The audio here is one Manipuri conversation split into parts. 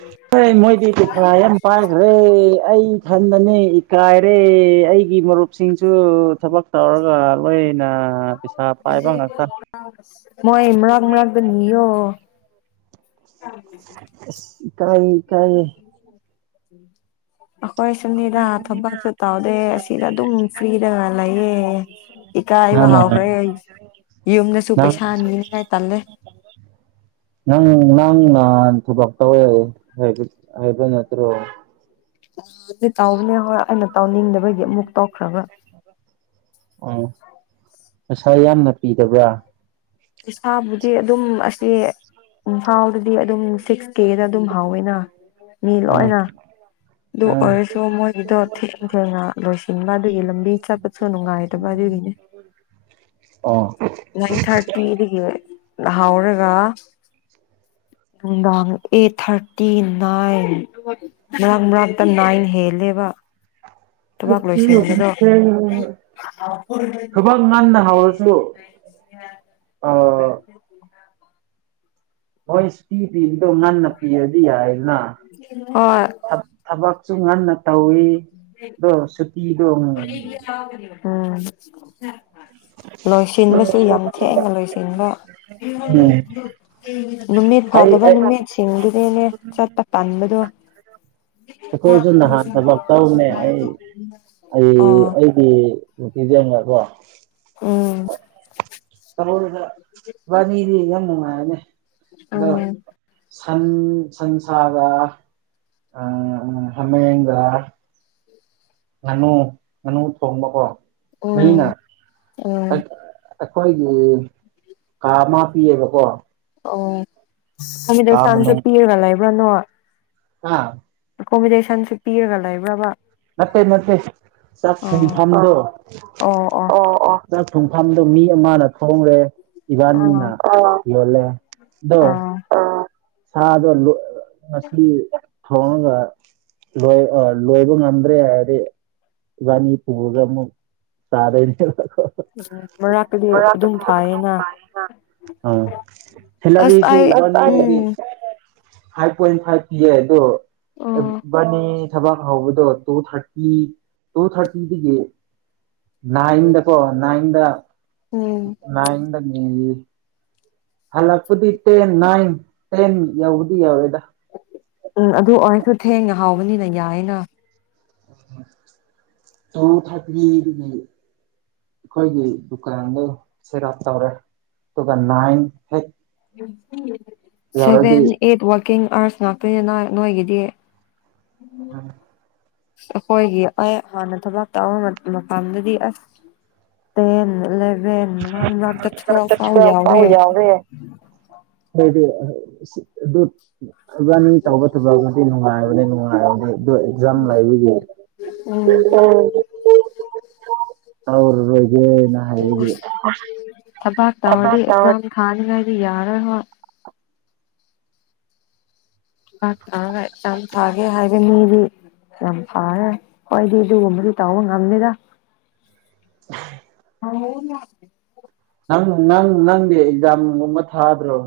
ꯎ ꯍ ꯃꯣꯏꯗꯤ ꯄꯩꯁꯥ ꯌꯥꯝ ꯄꯥꯏꯈ꯭ꯔꯦ ꯑꯩ ꯏꯊꯟꯗꯅꯦ ꯏꯀꯥꯏꯔꯦ ꯑꯩ ꯁꯤꯡꯁꯨ ꯊꯕꯛ ꯇꯧꯔꯒ ꯂꯣꯏꯅ ꯄꯩꯁꯥ ꯄꯥꯏꯕ ꯉꯥꯛꯇ ꯃꯣꯏ ꯏ ꯃꯔꯛ ꯃꯔꯛꯗ ꯅꯤꯡꯌꯣ ꯀꯥꯏ ꯀꯥꯏ ꯎꯝ ꯑꯩꯈꯣꯏ ꯁꯟꯅꯤꯗ ꯊꯕꯛꯁꯨ ꯇꯧꯗꯦ ꯑꯁꯤꯗ ꯑꯗꯨꯝ ꯐ꯭ꯔꯤꯗ ꯂꯩꯌꯦ ꯑꯩꯕ ꯅꯪꯅ ꯍꯧꯥꯎꯈ꯭ꯔꯦ ꯑꯩ ꯌꯨꯝꯗꯁꯨ ꯅꯪ ꯄꯩꯁꯥꯅꯤꯅꯤꯉꯥꯏ ꯇꯜꯂꯦ ꯅꯪ ꯅꯪꯪ ꯑ ꯊꯨ ꯐ ꯇꯕꯨ ꯍꯥꯏ ꯍꯥꯏꯕ ꯅꯠꯇ꯭ꯔꯣ ꯑꯗꯨꯗꯤ ꯇꯥꯎꯕꯅꯦ ꯍꯣꯏ ꯑꯩꯅ ꯇꯥꯎꯅꯤꯡꯗꯕꯒꯤ ꯑꯃꯨꯛ ꯇꯧꯈ꯭ꯔꯕ꯭ꯔꯥ ꯄꯁꯥ ꯌꯥꯝꯅ ꯄꯤꯗꯕ꯭ꯔꯥ ꯏꯁꯥꯕꯨꯗꯤ ꯑꯗꯨꯝ ꯑꯁꯤ ꯏꯝꯐꯥ ꯗꯤ ꯑꯗꯨꯝ ꯁꯤꯛꯁ ꯀꯦꯗ ꯑꯗꯨꯝ ꯍꯥꯎꯋꯦꯅ ꯃꯤ ꯑꯥ ꯂꯣꯏꯅ ꯑꯗꯨ ꯑꯥ ꯑꯣꯏꯔꯁꯨ ꯃꯣꯏꯒꯤꯗꯣ ꯊꯦꯡ ꯊꯦꯡꯅ ꯂꯣꯏꯁꯤꯟꯕ ꯑꯗꯨꯒꯤ ꯂꯝꯕꯤ ꯆꯠꯄꯁꯨ ꯅꯨꯡꯉꯥꯏꯇꯕ ꯅꯦ ꯑ ꯍꯥꯎꯔꯒ ꯉꯥꯡ ꯑꯦꯠ ꯊꯥꯔꯇꯤ ꯅꯥꯏꯟ ꯃꯔꯥꯡ ꯃꯔꯥꯡꯇ ꯅꯥꯏꯟ ꯍꯦꯜꯂꯦꯕ ꯊꯕꯥꯛ ꯂꯣꯏꯁꯤꯟꯕꯗꯣ [unintelligible] ꯈꯕ ꯉꯥꯟꯗ ꯍꯥꯋꯥꯔꯁꯨ [unintelligible] ꯍꯣꯏ ꯏꯁꯇꯤ ꯄꯤꯕꯗꯣ ꯉꯟꯅ ꯄꯤꯔꯗꯤ ꯌꯥꯏꯗꯅ ꯍꯣꯏ ꯊꯕꯛ ꯁꯨꯡ ꯉꯟꯅ ꯇꯧꯏ ꯑꯗꯣ ꯁꯨꯇꯤꯗꯣꯨ ꯎꯝ ꯂꯣꯏꯁꯤꯟꯕꯁꯨ ꯌꯥꯝ ꯊꯦꯡꯅ ꯂꯣꯏꯁꯤꯟꯕ ꯎꯝ ꯎ ꯅꯨꯃꯤꯠ ꯑꯩ ꯐꯥꯗꯕ ꯑꯩ ꯅꯨꯃꯤꯠꯁꯤꯡꯗꯨꯅꯦꯅꯦ ꯆꯠꯇꯄ ꯇꯗꯣ ꯑꯩꯈꯣꯏꯁꯨ ꯅꯍꯥꯟ ꯊꯕꯛ ꯇꯧꯅꯦ ꯑꯩ ꯑꯩ ꯑꯣ ꯑꯩꯒꯤ ꯎꯗꯉꯄꯥ ꯎꯝ ꯗ ꯋꯥꯅꯤꯗꯤ ꯌꯥꯝ ꯅꯨꯡꯉꯥꯏꯔꯅꯦ ꯑꯣꯝ ꯁꯟ ꯁꯟꯁꯥꯒ ꯍꯥꯃꯦꯡꯒ ꯉꯥꯅꯨ ꯉꯥꯅꯨ ꯊꯣꯡꯕꯀꯣ ꯎꯝ ꯃꯤꯅ ꯎꯝ ꯑꯩꯈꯣꯏꯒꯤ ꯀꯥ ꯑꯃ ꯄꯤꯌꯦꯕꯀꯣ ꯑꯣ ꯐꯃꯤꯗꯧꯁꯝꯁꯦ ꯄꯤꯔꯒ ꯂꯩꯕ꯭ꯔꯅꯣ ꯑꯥ ꯑꯦꯀꯣꯃꯤꯣꯗꯦꯁꯟꯁꯨ ꯄꯤꯔꯒ ꯂꯩꯕ꯭ꯔꯕ ꯅꯠꯇꯦ ꯅꯠꯇꯦ ꯑꯣ ꯆꯥꯛꯐꯝꯗꯣ ꯑꯣ ꯊꯨꯡꯐꯝꯗ ꯃꯤ ꯑꯃꯅ ꯊꯣꯡꯔꯦ ꯑꯥ ꯏꯕꯥꯅꯤꯅ ꯌꯣꯜꯂꯦ ꯑꯣ ꯑꯥ ꯁꯥꯗ ꯃꯁꯂꯤ ꯊꯣꯡꯉꯒ ꯂꯣꯏ ꯂꯣꯏꯕ ꯉ ꯭ꯔꯦ ꯍꯥꯏꯔꯦ ꯏꯅꯤ ꯄꯒꯝꯕ ꯁꯥꯗ ꯎꯝ ꯃꯔꯥꯛꯛꯇꯗꯤ ꯑꯗꯨꯝ ꯐꯌꯦꯅ ꯍꯂꯗꯤꯁꯨ ꯎꯝ ꯐꯥꯏꯚ ꯄꯣꯏꯟ ꯐꯥꯏꯚ ꯄꯤꯌꯦ ꯑꯗꯣ ꯑꯣ ꯕꯥꯅꯤ ꯊꯕꯛ ꯍꯧꯕꯗꯣ ꯇꯨ ꯊꯔꯇꯤ ꯇꯨ ꯊꯔꯇꯤꯗꯒꯤ ꯅꯥꯏꯟꯗꯀꯣ ꯅꯥꯏꯟꯗ ꯎꯝ ꯅꯥꯏꯟꯗ꯫ [unintelligible] ꯍꯜꯂꯛꯄꯗꯤ ꯇꯦꯟ ꯅꯥꯏꯟ ꯇꯦꯟ ꯌꯥꯎꯗꯤ ꯌꯥꯎꯋꯦꯗ꯫ ꯎꯝ ꯑꯗꯨ ꯑꯣꯏꯔꯁꯨ ꯊꯦꯡꯅ ꯍꯥꯎꯕꯅꯤꯅ ꯌꯥꯏꯌꯦꯅ꯫ [unintelligible] ꯑꯩꯈꯣꯏꯒꯤ ꯗꯨꯀꯥꯟꯗ ꯁꯦꯠ ꯑꯞ ꯇꯧꯔꯦ ꯑꯗꯨꯒ ꯅꯥꯏꯟ ꯍꯦꯛ ꯌꯧꯔꯗꯤ ꯁꯚꯦꯟ ꯑꯦꯠ ꯋꯥꯔꯀꯤꯡ ꯑꯥꯋꯥꯔꯁ ꯉꯥꯛꯇꯅꯦ ꯅ ꯅꯣꯏ ꯅꯣꯏꯒꯤꯗꯤ꯫ [unintelligible] ꯑꯩꯈꯣꯏꯒꯤ ꯑꯩ ꯍꯥꯟꯅ ꯊꯕꯥꯛ ꯇꯧꯕ ꯃꯄꯥꯟꯗꯗꯤ ꯑꯁ꫰꫰ ꯇꯦꯟ ꯏꯂꯦꯚꯦꯟ ꯃꯔꯛꯇ ꯇꯨꯌꯦꯜꯐ ꯐꯥꯎ ꯌꯥꯎꯔꯦ꯫ ꯑꯩꯗꯤ ꯑꯥ ꯑꯗꯨ ꯏꯕꯅꯤ ꯇꯧꯕ ꯊꯕꯛꯅꯗꯤ ꯅꯨꯡꯉꯥꯏꯕꯅꯦ ꯅꯨꯡꯉꯥꯏꯕꯗꯤ ꯑꯗꯨ ꯑꯦꯛꯖꯥꯝ ꯂꯩꯕꯒꯤ꯫ ꯎꯝ꯫ ꯇꯧꯔꯔꯣꯏꯒꯦ꯫ [unintelligible] ꯊꯕꯥꯥꯛ ꯇꯧꯔꯗꯤ ꯑꯦꯛꯖꯥꯝ ꯊꯥꯅꯤꯡꯒꯥꯏꯗꯤ ꯌꯥꯔꯣ ꯍꯣꯏ꯫ ꯄꯥꯁ ꯇꯧꯔꯒ ꯑꯦꯖꯥꯝ ꯊꯥꯒꯦ ꯍꯥꯏꯕꯅꯤ꯫ ꯗꯤ ꯌꯥꯝ ꯐꯔꯦ ꯍꯣꯏꯗꯤ ꯑꯗꯨꯒꯨꯝꯕꯗꯤ ꯇꯧꯕ ꯉꯝꯅꯤꯗ꯫ [unintelligible] [unintelligible] ꯅꯪ ꯅꯪ ꯅꯪꯗꯤ ꯑꯦꯛꯖꯥꯃꯒꯨꯝꯕ ꯊꯥꯗ꯭ꯔꯣ꯫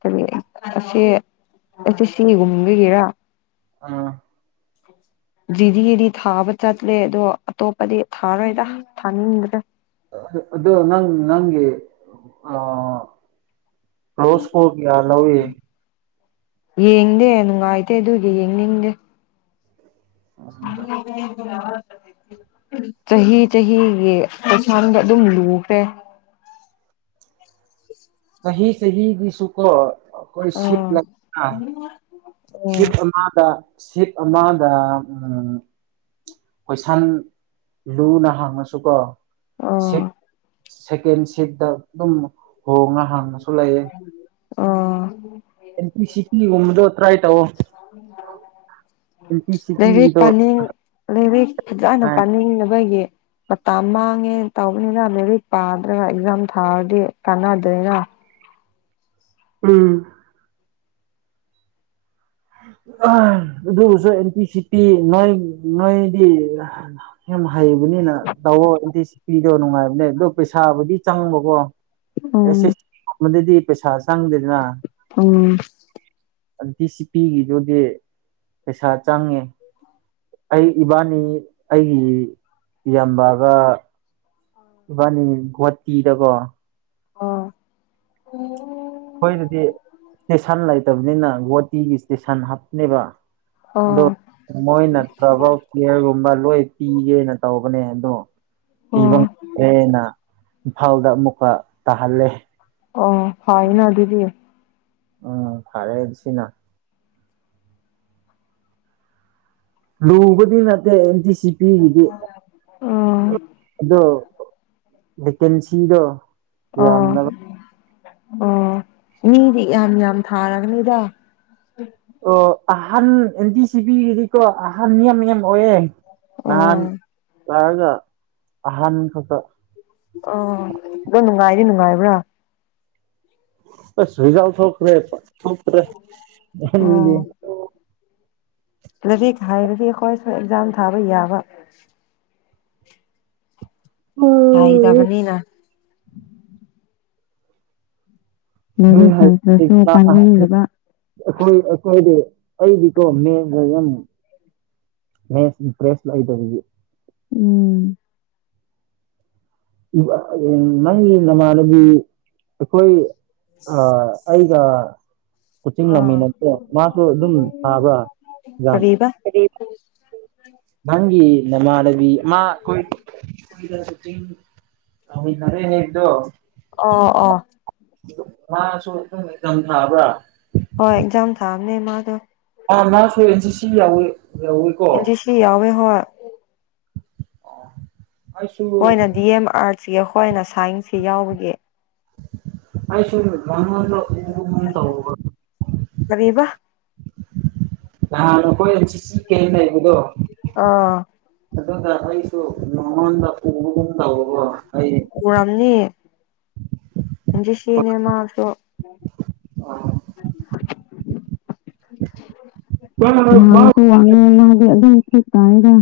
ꯀꯔꯤ ꯑꯁꯤ ꯑꯁꯤ ꯁꯤꯒꯨꯝꯕꯤꯒꯤꯔꯥ꯫ ꯑꯥ꯫ ꯖꯤꯗꯤ ꯗꯤ ꯊꯥꯕ ꯆꯠꯂꯦ ꯑꯗꯣ ꯑꯇꯣꯞꯄꯗꯤ ꯊꯥꯔꯣꯏꯗ ꯊꯥꯅꯤꯡꯗꯔꯦ꯫ ꯑꯗꯨ ꯑꯗꯨ ꯅꯪ ꯅꯪꯒꯤ ꯑ꯫ ꯔꯣꯁꯀꯣꯂꯒꯌꯥ ꯂꯧꯏ꯫ ꯌꯦꯡꯗꯦ ꯅꯨꯡꯉꯥꯏꯇꯦ ꯑꯗꯨꯒꯤ ꯌꯦꯡꯅꯤꯡꯗꯦ꯫ [unintelligible] ꯆꯍꯤ ꯆꯍꯤꯒꯤ ꯀꯩꯁꯥꯗ ꯑꯗꯨꯝ ꯂꯨꯈ꯭ꯔꯦ꯫ ꯆꯍꯤ ꯆꯍꯤꯒꯤꯁꯨꯀꯣ꯫ ꯑꯩꯈꯣꯏ ꯁꯤꯠ ꯑꯥ ꯑꯥ ꯁꯤꯠ ꯑꯃꯗ ꯁꯤꯞ ꯑꯃꯗ ꯎꯝ꯫ ꯀꯣꯏꯁꯟ ꯂꯨꯅ ꯍꯥꯡꯉꯁꯨꯀꯣ ꯁꯤꯠ ꯑꯥ ꯁꯦꯀꯦꯟ ꯁꯤꯠꯇ ꯑꯗꯨꯝ ꯍꯣꯡꯉ ꯍꯥꯡꯉꯁꯨ ꯂꯩꯌꯦ꯫ ꯑꯥ꯫ ꯑꯦꯝ ꯇꯤ ꯁꯤꯇꯤ ꯒꯨꯝꯅꯗꯣ ꯇ꯭ꯔꯥꯏ ꯇꯧꯑꯣ꯫ ꯑꯦꯟ ꯄꯤ ꯁꯤ ꯂꯥꯏꯔꯤꯛ ꯇꯤꯒꯤꯗꯣ ꯄꯥꯅꯤꯡ ꯂꯥꯏꯔꯤꯛ ꯐꯖꯅ ꯄꯥꯅꯤꯡꯅꯕꯒꯤ꯫ ꯃꯇꯝ ꯃꯥꯡꯉꯦ ꯇꯧꯕꯅꯤꯅ ꯂꯦꯔꯤꯛ ꯄꯥꯗ꯭ꯔꯒ ꯑꯦꯛꯖꯥꯝ ꯊꯥꯔꯗꯤ ꯀꯥꯟꯅꯗꯣꯏꯔ꯫ ꯎꯝ꯫ ꯑꯗꯨꯕꯨꯁꯨ ꯑꯦꯟꯇꯤ ꯁꯤ ꯄꯤ ꯅꯣꯏ ꯅꯣꯏꯗꯤ ꯍꯩꯕꯅꯤꯅ ꯇꯧꯑꯣ ꯑꯦꯟꯇꯤ ꯁꯤ ꯄꯤꯗꯣ ꯅꯨꯡꯉꯥꯏꯕꯅꯦ ꯑꯗꯣ ꯄꯩꯁꯥꯕꯨꯗꯤ ꯆꯪꯕꯀꯣ꯫ ꯑꯣ꯫ ꯃꯗꯨꯗꯤ ꯄꯩꯁꯥ ꯆꯪꯗꯦꯗꯅ꯫ ꯎꯝ ꯄꯤꯒꯤꯗꯨꯗꯤ ꯄꯩꯁꯥ ꯆꯪꯉꯦ꯫ ꯑꯩ ꯏꯕꯥꯅꯤ ꯑꯩꯒꯤ ꯏꯌꯥꯝꯕꯒ ꯏꯕꯥꯅꯤ ꯒꯨꯍꯥꯇꯤꯗꯀꯣ꯫ ꯑꯥ꯫ ꯑꯩꯈꯣꯏꯗꯨꯗꯤ ꯏꯁꯇꯦꯁꯟ ꯂꯩꯇꯕꯅꯤꯅ ꯒꯨꯍꯥꯇꯤ ꯏꯁꯇꯦꯁꯟ ꯍꯥꯞꯄꯅꯦꯕ꯫ ꯑꯣ ꯃꯣꯏ ꯅꯠꯇ꯭ꯔꯕ ꯀꯤꯌꯔꯒꯨꯝꯕ ꯂꯣꯏ ꯄꯤꯒꯦꯅ ꯇꯧꯕ ꯇꯧꯕꯅꯦ ꯑꯗꯣ ꯑꯣ ꯄꯤꯕ ꯉꯝꯗꯦꯅ꯫ ꯏꯝꯐꯥꯜꯗ ꯑꯃꯨꯛꯀ ꯇꯥꯍꯜꯂꯦ ꯑ ꯐꯅꯗꯗꯤ ꯎꯝ ꯐꯔꯦꯁꯤꯅ ꯂꯨꯕꯗꯤ ꯅꯠꯇ ꯏꯇ ꯁꯤꯤꯄꯤꯤꯒꯤꯗꯤ ꯑꯣ ꯑꯗꯣ ꯦꯀꯦꯟꯁꯤꯗꯣ ꯑ ꯑꯣ ꯃꯤꯗꯤ ꯌꯥꯝ ꯌꯥꯝ ꯊꯥꯔꯒꯅꯤꯗ ꯑꯣ ꯑꯍꯥꯟ ꯑꯦꯟꯗꯤ ꯁꯤꯕꯤ ꯍꯥꯏꯗꯤꯀꯣ ꯑꯍꯥꯟꯌꯝ ꯌꯥꯝ ꯑꯣꯏꯌꯦꯦ ꯅꯍꯥꯟ ꯑꯣ ꯆꯥꯔꯒ ꯑꯍꯟ ꯈꯛꯇ ꯑ ꯑꯗꯨ ꯅꯨꯡꯉꯥꯏꯗꯤ ꯅꯨꯡꯉꯥꯏꯕ꯭ꯔꯥ ꯑꯖꯥꯎ ꯊꯈ꯭ꯔꯦ ꯊ꯭ꯔꯦ ꯔꯗꯤ ꯍꯥꯏꯔꯗꯤ ꯑꯩꯈꯣꯏ ꯁ ꯑꯦꯛꯖꯥꯝ ꯊꯥꯕ ꯌꯥꯕ ꯍ ꯅꯣꯏ ꯏꯗꯕꯅꯤꯅ ꯣꯏ ꯍꯩꯇ꯭ꯔꯁꯨ ꯄꯥꯅꯤꯡꯗꯕ ꯑꯩꯈꯣꯏ ꯑꯩꯈꯣꯏꯗꯤ ꯑꯩꯗꯤꯀꯣ ꯃ ꯃ ꯐ꯭ꯔꯦꯁ ꯂ ꯇ ꯎꯝ ꯅꯪꯒꯤ ꯅꯃꯥꯟꯅꯕꯤ ꯑꯩꯈꯣꯏ ꯑꯩ ꯑ ꯀꯆꯤꯡ ꯑꯥ ꯅꯃꯤꯟꯅꯠꯇꯦ ꯃꯥꯁꯨ ꯑꯗꯨꯝ ꯁꯥꯕ ꯌꯥꯝ ꯀꯔꯤꯕ ꯅꯪꯤ ꯅꯃꯥ ꯔꯕꯤꯣꯏ ꯅꯔꯦꯅꯤꯗꯣ ꯑ ꯑꯥ ꯝ ꯃꯥꯁꯨ ꯑꯗꯨꯝ ꯏꯊꯝ ꯊꯥꯕ꯭ꯔꯥ ꯍ ꯑꯦꯛꯖꯥꯝ ꯊꯥꯑꯕꯃꯦ ꯃꯥꯗ ꯑꯥ ꯅꯁꯨ ꯑꯦꯟ ꯁꯤ ꯁꯤ ꯌꯥꯎꯋꯦ ꯑꯦꯖꯤ ꯁꯤ ꯑ ꯍ ꯑ ꯍꯣꯏꯅ ꯗꯤ ꯑꯦꯝ ꯑꯥꯔꯠꯁꯀꯤ ꯑꯩꯈꯣꯏꯅ ꯁꯥꯏꯟꯁꯁꯤ ꯌꯥꯎꯕꯒꯤ ꯑꯩꯥꯏ ꯁ ꯗ ꯏ ꯃ ꯇ ꯀꯔꯤꯕ ꯑ ꯅꯈꯣꯏ ꯆ ꯆ ꯀ ꯑꯩꯕꯗꯣ ꯑꯥ ꯑꯗꯨꯗꯔ ꯍꯥꯏꯁꯨ ꯂꯉꯟꯗꯄ ꯄꯨꯔꯝꯅꯤ ꯁꯤꯅꯦ ꯃꯥꯁꯨ ꯑꯥ [unintelligible] ꯁꯨ ꯋꯥ ꯍꯥꯏꯦ ꯑꯗꯨ ꯁꯤ ꯇꯗ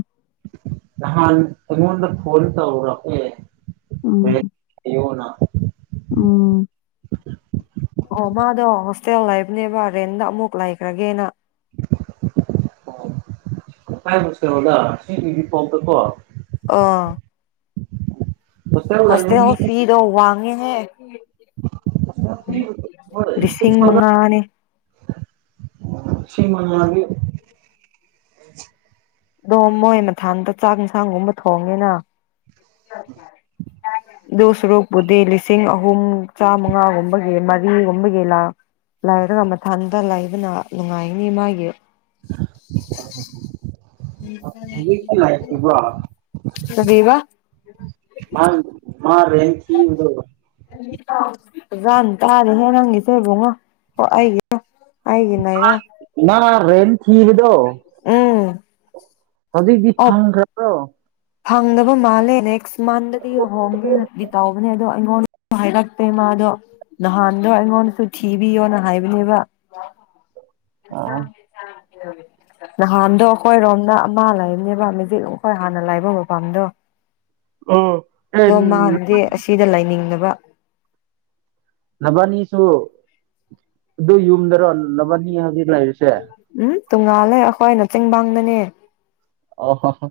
ꯅꯍꯥꯟ ꯑꯩꯉꯣꯟꯗ ꯐꯣꯟ ꯇꯧꯔꯣ ꯎꯝ ꯑꯦꯌꯣꯅ ꯎꯝ ꯑꯣ ꯃꯥꯗꯣ ꯍꯣꯁꯇꯦꯜ ꯍꯥꯏꯕꯅꯦꯕ ꯔꯦꯟꯗ ꯑꯃꯨꯛ ꯂꯩꯈ꯭ꯔꯒꯦꯅ ꯑꯣ ꯍꯥꯏꯕꯨꯨꯁꯔꯣꯗ ꯁꯤꯒꯤꯗꯤ ꯄꯣꯝꯇꯀꯣ ꯑꯥ ꯍꯣꯁꯇꯦꯜ ꯍꯁꯇ ꯂꯩꯕ ꯍ ꯐꯤꯗꯣ ꯋꯥꯥꯡꯉꯦ ꯍ ꯃꯤ ꯍꯣꯏ ꯂꯤꯁꯤꯡ ꯃꯉꯥꯅꯦ ꯁꯤꯤꯡꯃ ꯌꯥꯒꯤ ꯑꯣ ꯃꯣꯏ ꯃꯊꯥꯡꯇ ꯆꯥꯛ ꯏꯟꯁꯥꯡꯒꯨꯝꯕ ꯊꯣꯡꯉꯦꯅ [unintelligible] [inaudible] ꯑꯗꯨ ꯁꯔꯨꯛꯄꯨꯗꯤ ꯂꯤꯁꯤꯡ ꯑꯍꯨꯝ ꯆꯥꯃꯉꯥꯒꯨꯝꯕꯒꯤ ꯃꯔꯤꯒꯨꯝꯕꯒꯤ ꯂꯥꯛ ꯂꯩꯥꯏꯔꯒ ꯃꯊꯟꯇ ꯂꯩꯕꯅ ꯅꯨꯡꯉꯥꯏꯅꯤ ꯃꯥꯒꯤ ꯍꯧꯖꯤꯛꯇꯤ ꯂꯩꯇ꯭ꯔꯤꯕ꯭ꯔꯣ ꯕꯤꯕꯥ ꯃꯥ ꯃꯥ ꯔꯦ ꯊꯤꯗ ꯔ ꯇꯗ ꯍꯥꯏ ꯅꯪꯒꯤ ꯁꯕꯉ ꯑꯣ ꯑꯩꯒ ꯑꯒꯔ ꯔꯦꯜ ꯊꯒꯗꯣ [unintelligible] ꯁꯖꯤ ꯑꯣ ꯁꯪꯁꯥꯗ ꯐꯪꯗꯕ ꯃꯥꯜꯂꯦ ꯅꯦꯛꯁ ꯃꯟꯗꯗꯤ ꯍꯣꯡꯒꯦꯅꯗꯤ ꯇꯧꯕꯅꯦ ꯑꯗꯣ ꯑꯩꯉꯣꯟꯗ ꯍꯥꯏꯔꯛꯇꯦ ꯃꯥꯗꯣ ꯅꯍꯥꯟꯗꯣ ꯑꯩꯉꯣꯟꯗꯁꯨ ꯊꯤꯕꯤꯌꯣꯅ ꯍꯥꯏꯕꯅꯦꯕ [unintelligible] ꯥꯡ ꯑꯣ ꯊꯥꯡ ꯅꯍꯥꯟꯗꯣ ꯑꯩꯈꯣꯏꯔꯣꯝꯅ ꯑꯃ ꯂꯩꯕꯅꯦꯕ ꯃꯦꯖꯤꯛ ꯑꯩꯈꯣꯏ ꯍꯥꯟꯅ ꯂꯥꯏꯕ ꯃꯄꯥꯝꯗꯣ ꯎꯝ ꯑꯦ ꯑꯣ ꯃꯥꯟꯗꯦ ꯑꯁꯤꯗ ꯂꯩꯥꯏꯅꯤꯡꯅꯕ ꯅꯕꯥꯅꯤꯁꯨ ꯑꯗꯨ ꯌꯨꯝꯗꯔꯣ ꯅꯕꯥꯅꯤ ꯍꯧꯖꯤꯛ ꯂꯩꯔꯤꯁꯦ ꯎꯝ ꯇꯣꯡꯉꯥꯜꯂꯦ ꯑꯩꯈꯣꯏꯅ ꯆꯤꯡꯕꯥꯡꯗꯅꯦ ꯑ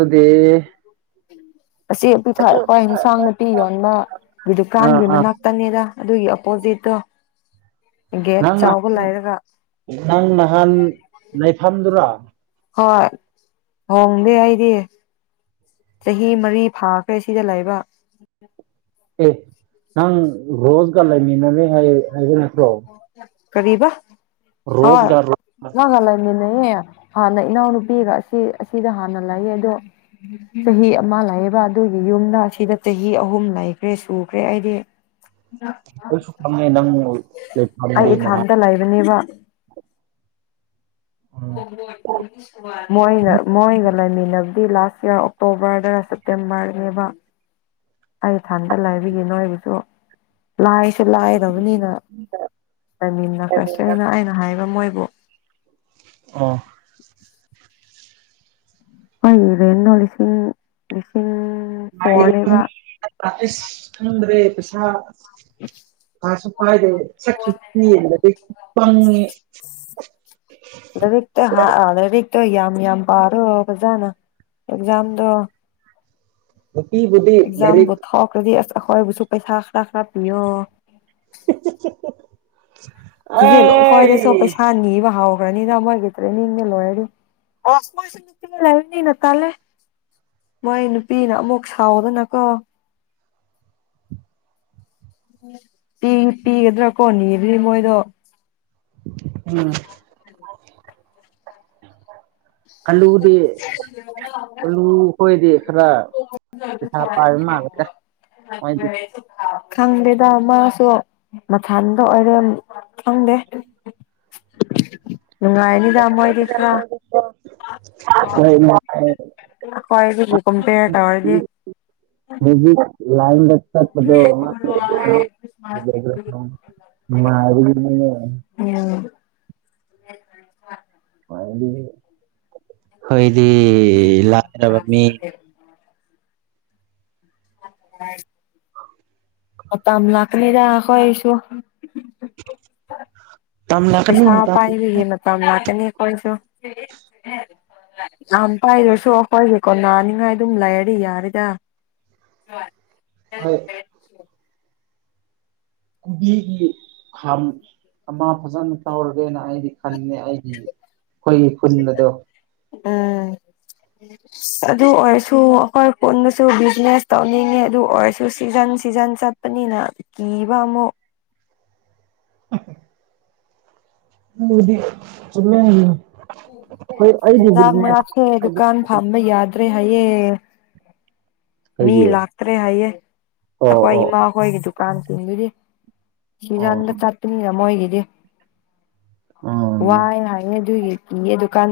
ꯑꯗ ꯑꯦ ꯄꯤꯊꯣꯛꯑꯦ ꯑꯩꯈꯣꯏ ꯏꯟꯁꯥꯡ ꯅꯥꯄꯤ ꯌꯣꯟꯕ ꯑꯥ ꯗꯨꯀꯥꯟꯒꯤ ꯑꯥ ꯃꯅꯥꯛꯇꯅꯤꯗ ꯑꯗꯨꯒꯤ ꯑꯣꯄꯣꯖꯤꯠꯇꯣ ꯒꯦꯠ ꯅꯪ ꯆꯥꯎꯕ ꯅꯍꯥꯟ ꯂꯩꯔꯒ ꯅꯪ ꯅꯍꯥꯟ ꯂꯩꯐꯝꯗꯨꯔꯥ ꯍꯣꯏ ꯍꯣꯡꯗꯦ ꯑꯩꯗꯤ ꯆꯍꯤ ꯃꯔꯤ ꯐꯥꯈ꯭ꯔꯦ ꯁꯤꯗ ꯂꯩꯕ ꯑꯪ ꯔꯣꯖ ꯀ ꯂꯩ ꯃꯤꯅꯅꯦ ꯍꯥꯏ ꯍꯥꯏꯒ ꯐ꯭ꯔꯣ ꯀꯔꯤꯕ ꯍ ꯔꯣ ꯅꯪꯒ ꯂꯩꯢ ꯍꯥꯟꯅ ꯏꯅꯥꯎꯅꯨꯄꯤꯒ ꯑꯁꯤ ꯑꯁꯤꯗ ꯍꯥꯟꯅ ꯂꯩꯌꯦ ꯑꯗꯣ ꯆꯍꯤ ꯑꯃ ꯂꯩꯥꯛꯑꯕ ꯑꯗꯨꯒꯤ ꯌꯨꯝꯗ ꯁꯤꯗ ꯆꯍꯤ ꯑꯍꯨꯝ ꯂꯩꯈ꯭ꯔꯦ ꯁꯨꯈ꯭ꯔꯦ ꯑꯩꯗꯤ ꯑꯩꯁꯨ ꯈꯉꯦ ꯅꯪ ꯑꯩ ꯂꯩ ꯅꯍ ꯏꯊꯟꯇ ꯂꯩꯕꯅꯦꯕ ꯃꯣꯏꯅ ꯃꯣꯒ ꯂꯩꯃꯤꯟꯅꯕꯗꯤ ꯂꯥꯁ ꯏꯔ ꯑꯣꯛꯇꯣꯕꯔꯗ ꯁꯦꯞꯇꯦꯝꯕꯔꯅꯦꯕ ꯑꯩ ꯊꯟꯗ ꯂꯥꯏꯕꯤꯒꯤꯦ ꯅꯣꯏꯒꯤꯁꯨ ꯂꯥꯏ ꯁꯤ ꯂꯥꯏꯗꯕꯅꯤꯅ ꯇꯥꯏꯃꯤꯟꯅ ꯀꯁꯅ ꯑꯩꯅ ꯍꯥꯏꯕ ꯃꯣꯏꯕꯨ ꯑꯣ ꯍꯣꯏ ꯏꯕꯅꯣ ꯎꯂꯤꯁꯤꯟ ꯎꯁꯤꯟ ꯁ꯭ꯔꯦ ꯄꯁ ꯎ ꯀꯁꯨ ꯀꯥꯏꯗꯦ ꯁꯛꯁꯨ ꯀꯤꯕꯗ ꯀꯩ ꯐꯪꯉꯦ ꯛꯇ ꯍꯥ ꯣ ꯌꯥꯝ ꯌꯥꯝ ꯄꯥꯔꯣ ꯐꯖꯥꯅ ꯑꯦꯛꯖꯥꯝꯗꯣ ꯅꯨꯄꯤꯕꯨꯗꯤ ꯑꯦꯛꯖꯥ ꯂꯥꯏꯔꯤꯛ ꯊꯣꯛꯍ ꯑꯗꯨ ꯍꯕꯨ ꯄꯩꯁꯥ ꯈꯔ ꯈꯔ ꯄꯌ [unintelligible] ꯖꯂꯣ ꯍꯣꯏꯗꯁꯨ ꯑꯩ ꯄꯩꯁꯥꯅꯤ ꯋꯥꯍ ꯭ꯔꯅꯤꯗꯝꯕ ꯑꯣꯏꯒꯦꯗ꯭ꯔꯦ ꯃ ꯂꯣ ꯍꯥꯏꯅꯤꯅ ꯇꯂꯦ ꯃꯣꯏ ꯅꯨꯄꯤꯅ ꯑꯃꯨꯛ ꯁꯥꯎꯗꯅꯀꯣ ꯄꯤꯒꯗ꯭ꯔꯥ ꯀꯣ ꯅꯤ ꯑꯗꯨꯗꯤ ꯃꯣꯏꯗꯣ ꯎꯝ ꯀ [unintelligible] [unintelligible] ꯍꯦ ꯑꯂꯨ ꯈꯣꯏꯗꯤ ꯈꯔ ꯆ ꯄꯩꯁꯥ ꯄꯥꯏꯕ ꯃꯥꯜꯂꯦꯗ ꯃꯣꯏꯗꯤ ꯊꯥꯎ ꯈꯪꯗꯦꯗ ꯃꯥꯁꯨ ꯃꯊꯟꯗ ꯑꯣꯏꯔꯦ ꯈꯪꯗꯦ [unintelligible] ꯅꯨꯡꯉꯥꯏꯅꯤꯗ ꯥꯏꯔꯤ ꯃꯣꯏꯗꯤ ꯈꯔ ꯌꯥꯝꯃꯗꯤ ꯏꯣ ꯍ ꯑꯩꯈꯣꯏꯗꯒꯤ ꯀꯝꯄꯦꯌꯔ ꯇꯧꯔꯗꯤ ꯃ ꯎꯝ ꯗ [unintelligible] ꯎꯝ [inaudible] ꯗꯤ ꯑꯩꯏꯗꯤ ꯂꯥꯏꯔꯕ ꯃꯤ ꯑ ꯑ ꯇꯝ ꯂꯀꯅꯤꯗꯈꯣꯏꯁꯨ ꯇꯝꯂꯛꯀꯅꯤ ꯄꯩꯁꯥ ꯍꯣꯏ ꯄꯥꯏꯔꯤꯌꯦ ꯃꯇꯝ ꯃꯇꯝ ꯂꯥꯛꯀꯅꯤ ꯀꯣꯏꯁꯨ ꯌꯥꯝ ꯄꯥꯏꯗ꯭ꯔꯁꯨ ꯑꯩꯈꯣꯏꯁꯦꯀꯣ ꯅꯥꯅꯤꯡꯉꯥꯏ ꯑꯗꯨꯝ ꯂꯩꯔꯔꯤ ꯌꯥꯔꯤꯗ ꯍ ꯀꯨꯗꯤ ꯀꯌꯦ ꯑꯃ ꯐꯖꯅ ꯇꯧꯔꯒꯦꯅ ꯑꯩꯗꯤ ꯈꯟꯦ ꯑꯩꯗꯤ ꯑꯩꯈꯣꯏ ꯈꯨꯟ ꯑꯗꯣ ꯎꯝ ꯑꯗꯨ ꯑꯣꯏꯔꯁꯨ ꯑꯩꯈꯣꯏ ꯄꯨꯟꯗꯁꯨ ꯕꯤꯖꯤꯅꯦꯁ ꯇꯧꯅꯤꯡꯉꯦ ꯑꯗꯨ ꯑꯣꯏꯔꯁꯨ ꯁꯤꯖꯟ ꯁꯤꯖꯟ ꯆꯠꯄꯅꯤꯅ ꯀꯤꯕ ꯑꯃꯨꯛ [inaudible] ꯃꯗꯤ ꯆ ꯍꯥꯏ ꯥꯛ ꯃꯅꯥꯛꯁꯦ ꯗꯨꯀꯥꯟ ꯐꯝꯕ ꯌꯥꯗ꯭ꯔꯦ ꯍꯥꯏꯌꯦꯦ ꯃꯤ ꯑꯩꯒꯤ ꯂꯥꯛꯇ꯭ꯔꯦ ꯍꯥꯏꯌꯦꯦ ꯑꯣ ꯑꯩꯈꯣꯏ ꯑꯣ ꯏꯃꯥ ꯍꯣꯏꯒꯤ ꯗꯨꯀꯥꯟ ꯆꯗꯨꯗꯤ ꯑꯣ ꯁꯤꯖꯥꯟꯗ ꯆꯇꯅꯤꯔꯃ ꯑꯣꯏꯒꯗꯤ ꯎꯝ ꯋꯥꯏ ꯍꯥꯏꯅꯦ ꯑꯗꯨ ꯏ ꯗꯨꯀꯥꯟ